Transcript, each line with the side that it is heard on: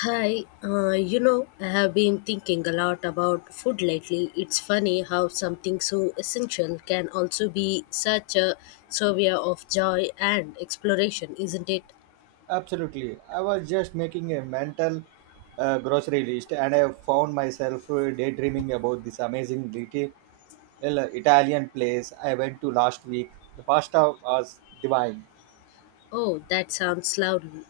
left: I have been thinking a lot about food lately. It's funny how something so essential can also be such a survey of joy and exploration, isn't it?
right: Absolutely. I was just making a mental grocery list, and I found myself daydreaming about this amazing little Italian place I went to last week. The pasta was divine.
left: Oh, that sounds lovely.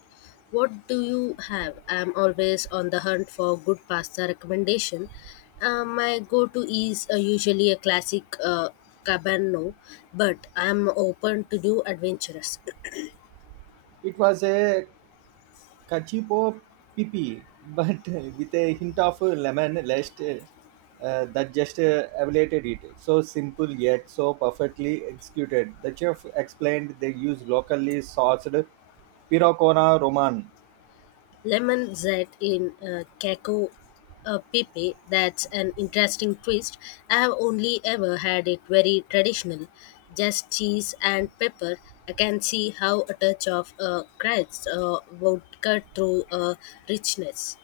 left: What do you have? I'm always on the hunt for good pasta recommendation. My go-to is usually a classic cabano, but I'm open to new adventures.
right: It was a cacipo pipi, but with a hint of lemon zest that just elevated it. So simple yet so perfectly executed. The chef explained they use locally sourced pirocona Roman.
left: Lemon zest in Cacao Pepe, that's an interesting twist. I have only ever had it very traditional, just cheese and pepper. I can see how a touch of crabs would cut through richness.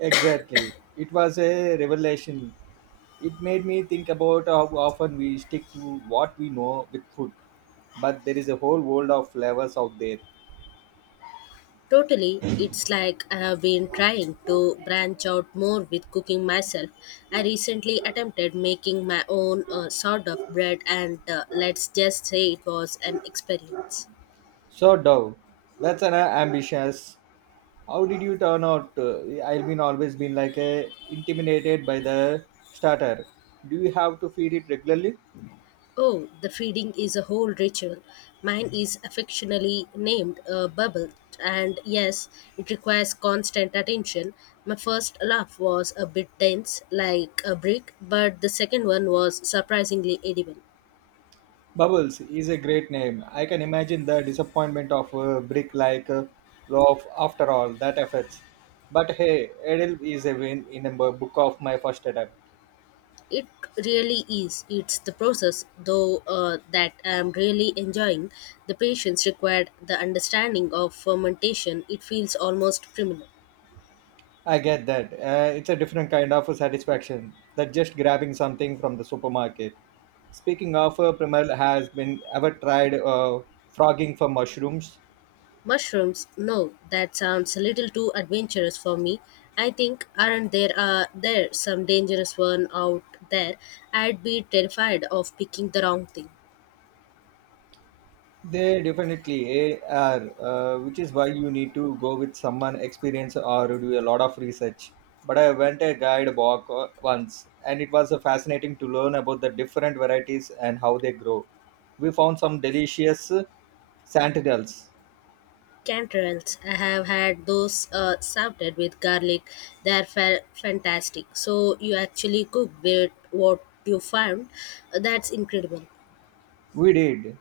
right: Exactly. It was a revelation. It made me think about how often we stick to what we know with food, but there is a whole world of flavors out there.
left: Totally, it's like I have been trying to branch out more with cooking myself. I recently attempted making my own sort of bread, and let's just say it was an experience.
right: So, Dove, that's an ambitious. How did you turn out? I've been always been like a intimidated by the starter. Do you have to feed it regularly?
left: Oh, the feeding is a whole ritual. Mine is affectionately named a bubble, and yes, it requires constant attention. My first laugh was a bit tense, like a brick, but the second one was surprisingly edible.
right: Bubbles is a great name. I can imagine the disappointment of a brick like loaf after all that efforts. But hey, Edel is a win in a book of my first attempt.
left: It really is. It's the process, though, that I'm really enjoying. The patience required, the understanding of fermentation, it feels almost criminal.
right: I get that. It's a different kind of satisfaction than just grabbing something from the supermarket. Speaking of, Primal has been ever tried frogging for mushrooms.
left: Mushrooms? No, that sounds a little too adventurous for me. I think aren't there some dangerous one out there? I'd be terrified of picking the wrong thing.
right: They definitely are, which is why you need to go with someone experienced or do a lot of research. But I went a guide walk once, and it was fascinating to learn about the different varieties and how they grow. We found some delicious sentinels.
left: Canterels, I have had those salted with garlic. They're fantastic. So you actually cook with what you found. That's incredible.
right: We did.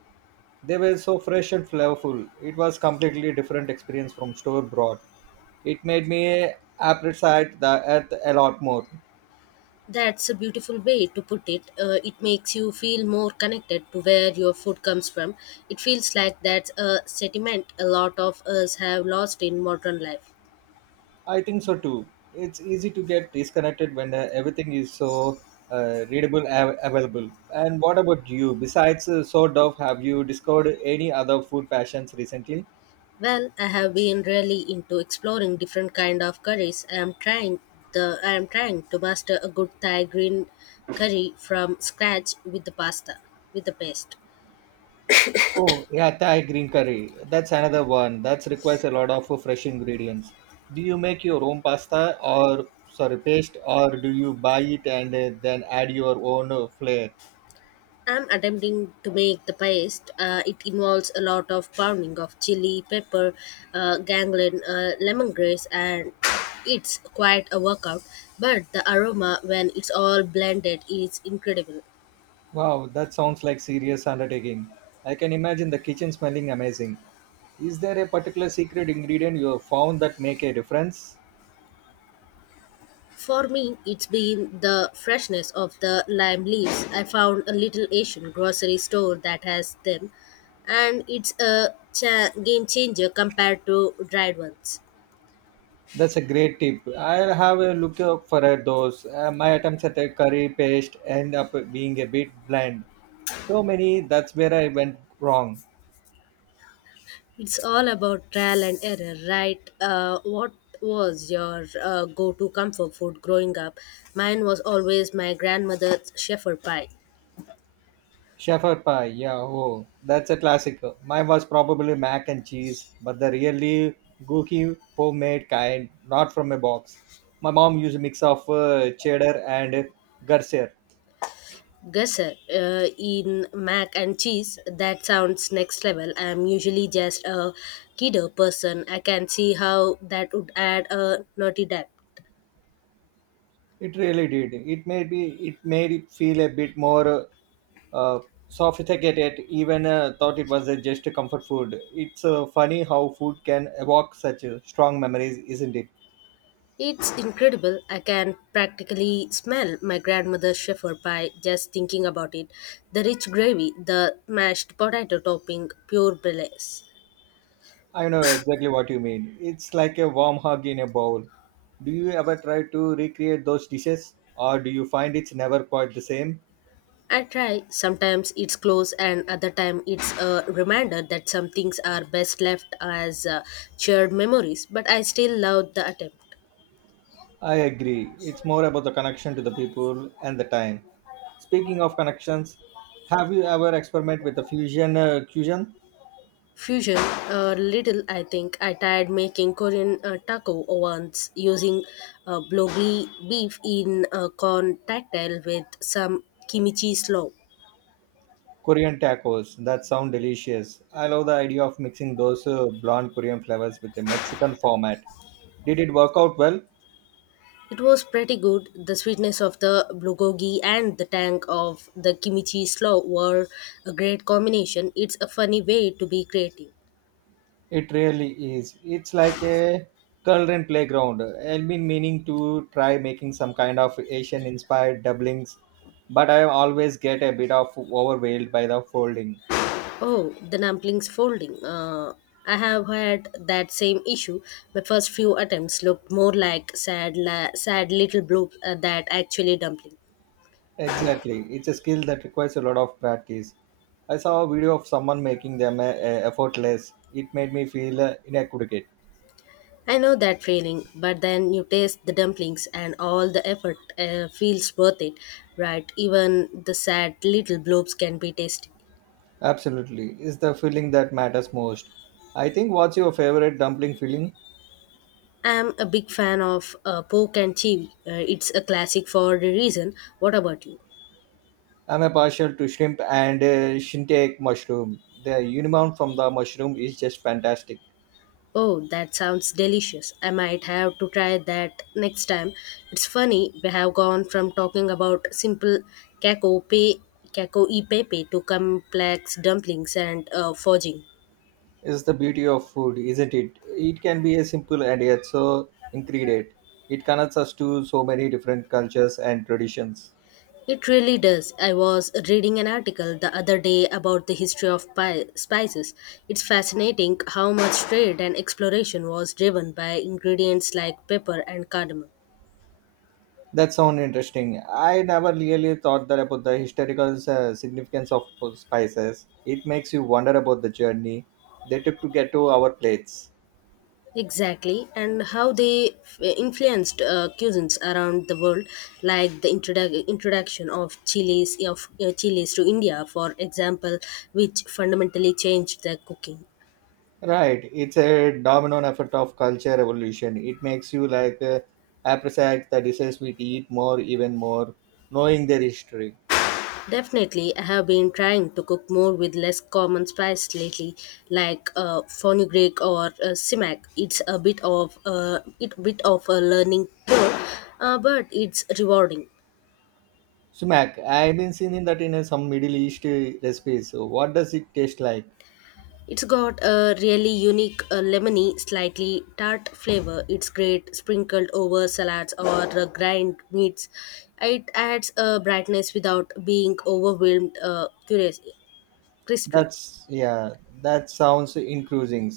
right: They were so fresh and flavorful. It was completely different experience from store bought. It made me appreciate the earth a lot more.
left: That's a beautiful way to put it. It makes you feel more connected to where your food comes from. It feels like that's a sentiment a lot of us have lost in modern life.
right: I think so too. It's easy to get disconnected when everything is so available. And what about you? Besides so Dove, have you discovered any other food passions recently?
left: Well, I have been really into exploring different kind of curries. I am trying to master a good Thai green curry from scratch with the paste.
right: Oh, yeah, Thai green curry. That's another one. That requires a lot of fresh ingredients. Do you make your own pasta or sorry paste, or do you buy it and then add your own flair?
left: I'm attempting to make the paste. It involves a lot of pounding of chili, pepper, ganglion, lemongrass, and it's quite a workout. But the aroma, when it's all blended, is incredible.
right: Wow, that sounds like serious undertaking. I can imagine the kitchen smelling amazing. Is there a particular secret ingredient you have found that make a difference?
left: For me, it's been the freshness of the lime leaves. I found a little Asian grocery store that has them, and it's a game changer compared to dried ones.
right: That's a great tip. I'll have a look out for those. My attempts at a curry paste end up being a bit bland, so many that's where I went wrong.
left: It's all about trial and error, right? What was your go to comfort food growing up? Mine was always my grandmother's shepherd pie.
right: Shepherd pie, yeah, oh that's a classic. Mine was probably mac and cheese, but the really gooky homemade kind, not from a box. My mom used a mix of cheddar and garcia.
left: Gusset in mac and cheese, that sounds next level. I'm usually just a kiddo person. I can see how that would add a naughty dab.
right: It really did. It made me. It made it feel a bit more uh, sophisticated. Even thought it was just a comfort food. It's funny how food can evoke such strong memories, isn't it?
left: It's incredible. I can practically smell my grandmother's shepherd pie just thinking about it. The rich gravy, the mashed potato topping, pure bliss.
right: I know exactly what you mean. It's like a warm hug in a bowl. Do you ever try to recreate those dishes, or do you find it's never quite the same?
left: I try. Sometimes it's close, and other time it's a reminder that some things are best left as shared memories. But I still love the attempt.
right: I agree. It's more about the connection to the people and the time. Speaking of connections, have you ever experimented with the fusion?
left: Fusion a little, I think I tried making Korean taco once using bulgogi beef in a corn cocktail with some kimchi slaw.
right: Korean tacos, that sound delicious. I love the idea of mixing those blonde Korean flavors with a Mexican format. Did it work out well?
left: It was pretty good. The sweetness of the bulgogi and the tang of the kimchi slaw were a great combination. It's a funny way to be creative.
right: It really is. It's like a culinary playground. I've been meaning to try making some kind of Asian inspired doublings, but I always get a bit of overwhelmed by the folding.
left: Oh, the dumplings folding. I have had that same issue. My first few attempts looked more like sad little bloop that actually dumpling.
right: Exactly. It's a skill that requires a lot of practice. I saw a video of someone making them effortless. It made me feel inadequate.
left: I know that feeling, but then you taste the dumplings and all the effort feels worth it, right? Even the sad little blobs can be tasty.
right: Absolutely. It's the filling that matters most. I think, what's your favorite dumpling filling?
left: I'm a big fan of pork and chili. It's a classic for a reason. What about you?
right: I'm a partial to shrimp and shintake mushroom. The unicorn from the mushroom is just fantastic.
left: Oh, that sounds delicious. I might have to try that next time. It's funny, we have gone from talking about simple caco pe caco e pepe to complex dumplings and forging.
right: It's the beauty of food, isn't it? It can be a simple and yet so ingredient. It connects us to so many different cultures and traditions.
left: It really does. I was reading an article the other day about the history of spices. It's fascinating how much trade and exploration was driven by ingredients like pepper and cardamom.
right: That sounds interesting. I never really thought that about the historical significance of spices. It makes you wonder about the journey they took to get to our plates.
left: Exactly, and how they influenced cuisines around the world, like the introduction of chilies to India, for example, which fundamentally changed their cooking.
right: Right, it's a domino effect of culture evolution. It makes you like appreciate the dishes we eat more, even more, knowing their history.
left: Definitely, I have been trying to cook more with less common spice lately, like fenugreek or sumac. It's a bit of a learning curve, but it's rewarding.
right: Sumac, I've been seeing that in some Middle East recipes. So what does it taste like?
left: It's got a really unique lemony, slightly tart flavor. It's great sprinkled over salads or grind meats. It adds a brightness without being overwhelmed curious crispy.
right: That's, yeah, that sounds increasing.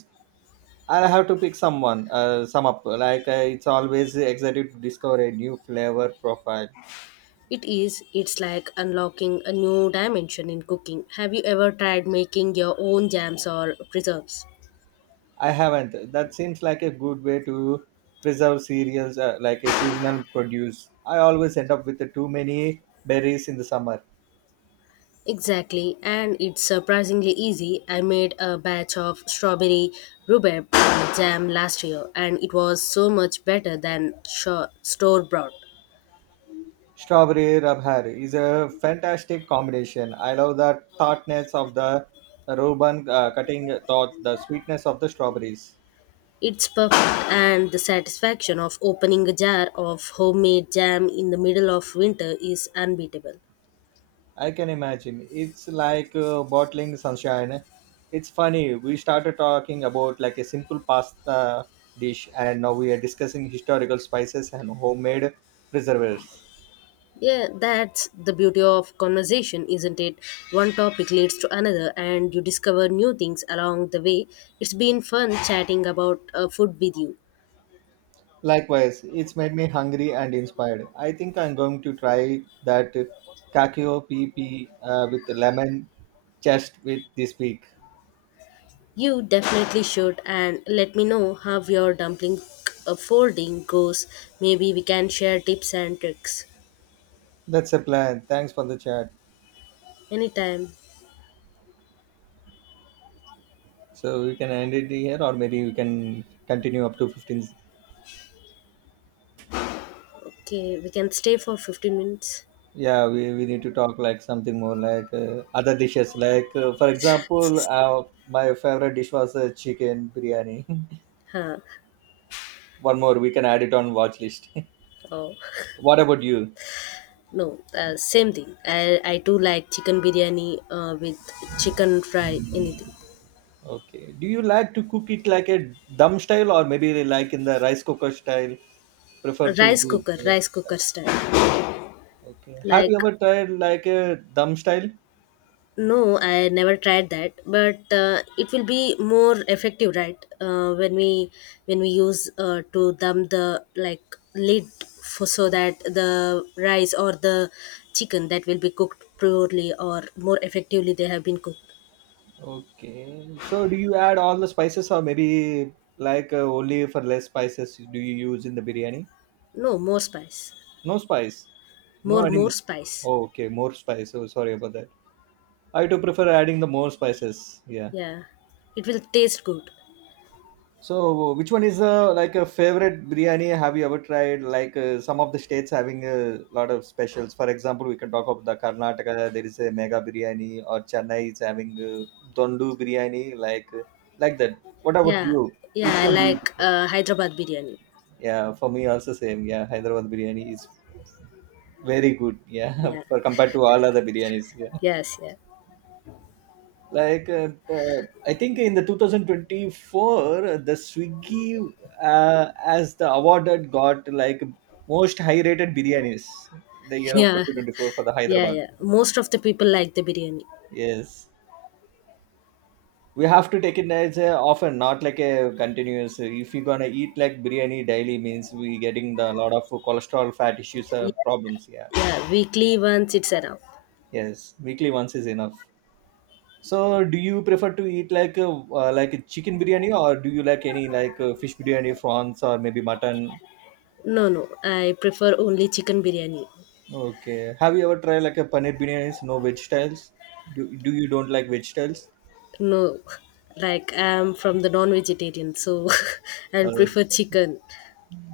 right: I'll have to pick someone, some up. Like it's always exciting to discover a new flavor profile.
left: It is, it's like unlocking a new dimension in cooking. Have you ever tried making your own jams or preserves?
right: I haven't. That seems like a good way to preserve cereals like a seasonal produce. I always end up with too many berries in the summer.
left: Exactly, and it's surprisingly easy. I made a batch of strawberry rhubarb jam last year, and it was so much better than store bought.
right: Strawberry rabhar is a fantastic combination. I love the tartness of the Reuben cutting, thought the sweetness of the strawberries.
left: It's perfect, and the satisfaction of opening a jar of homemade jam in the middle of winter is unbeatable.
right: I can imagine. It's like bottling sunshine. It's funny. We started talking about like a simple pasta dish, and now we are discussing historical spices and homemade preservers.
left: Yeah, that's the beauty of conversation, isn't it? One topic leads to another, and you discover new things along the way. It's been fun chatting about food with you.
right: Likewise, it's made me hungry and inspired. I think I'm going to try that kakio pp with lemon chest with this week.
left: You definitely should, and let me know how your dumpling folding goes. Maybe we can share tips and tricks.
right: That's a plan. Thanks for the chat.
left: Anytime.
right: So we can end it here, or maybe we can continue up to 15.
left: Okay, we can stay for 15 minutes.
right: Yeah, we need to talk like something more like other dishes, like for example my favorite dish was chicken biryani.
left: Huh.
right: One more we can add it on watch list.
left: Oh,
right: What about you?
left: no, same thing. I do like chicken biryani with chicken fry, anything.
right: Okay, do you like to cook it like a dum style or maybe like in the rice cooker style? Prefer to do, yeah.
left: Rice cooker
right: Rice.
left: style.
right: Okay, have you
left: Like,
right: ever tried like a dum style?
left: no, I never tried that, but it will be more effective, right? When we use to dump the like lid for, so that the rice or the chicken that will be cooked purely or more effectively they have been cooked.
right: Okay, so do you add all the spices or maybe like only for less spices do you use in the biryani?
left: No, more spice,
right: No spice. No
left: more
right: adding
left: more
right: this.
left: spice.
right: Oh, okay, more spice. Oh, sorry about that. I too prefer adding the more spices. Yeah.
left: Yeah, it will taste good.
right: So, which one is like a favorite biryani? Have you ever tried? Like some of the states having a lot of specials. For example, we can talk about the Karnataka. There is a mega biryani, or Chennai is having dondu biryani, like that. What about
left: Yeah,
right: you?
left: yeah,
right: Which
left: I
right: one do you
left: like
right: prefer?
left: Hyderabad biryani.
right: Yeah, for me also same. Yeah, Hyderabad biryani is very good. Yeah,
left: Yeah,
right: for compared to all other biryanis. Yeah.
left: yes, yeah,
right: Like I think in the 2024 the swiggy as the award that got like most high rated biryanis the year of
left: yeah,
right: 2024 for the
left: yeah,
right: Hyderabad.
left: yeah. Most of the people like the biryani.
right: Yes, we have to take it as a often, not like a continuous. If you're gonna eat like biryani daily means we getting the lot of cholesterol fat issues,
left: Yeah.
right: problems, yeah.
left: Yeah, weekly once it's enough.
right: Yes, weekly once is enough. So, do you prefer to eat like a chicken biryani, or do you like any like fish biryani, prawns, or maybe mutton?
left: No, no, I prefer only chicken biryani.
right: Okay. Have you ever tried like a paneer biryani? No vegetables. Do you don't like vegetables?
left: No, like I'm from the non-vegetarian, so I'll
right: Uh,
left: prefer chicken.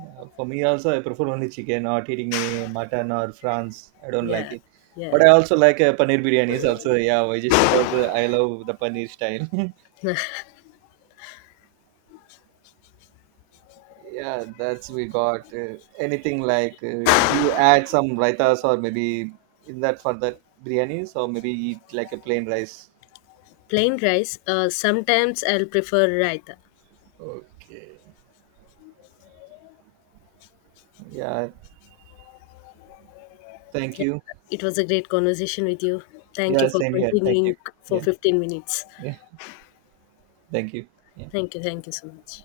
right: yeah, for me also, I prefer only chicken. Not eating any mutton or prawns. I don't like
left: Yeah,
right: it. But
left: yeah,
right: I also like paneer biryanis also. Yeah, why? Just because I love the paneer style.
left: yeah.
right: Yeah, that's we got anything like do you add some raitas or maybe in that for that biryanis or maybe eat like a plain rice.
left: Plain rice. Sometimes I'll prefer raita.
right: Okay. Yeah, thank
left: Yeah,
right: you.
left: it was a great conversation with you. Thank you
right: Yeah,
left: for
right: same here. Thank you.
left: continuing for
right: Yeah,
left: 15 minutes.
right: yeah, thank you. Yeah.
left: Thank you so much.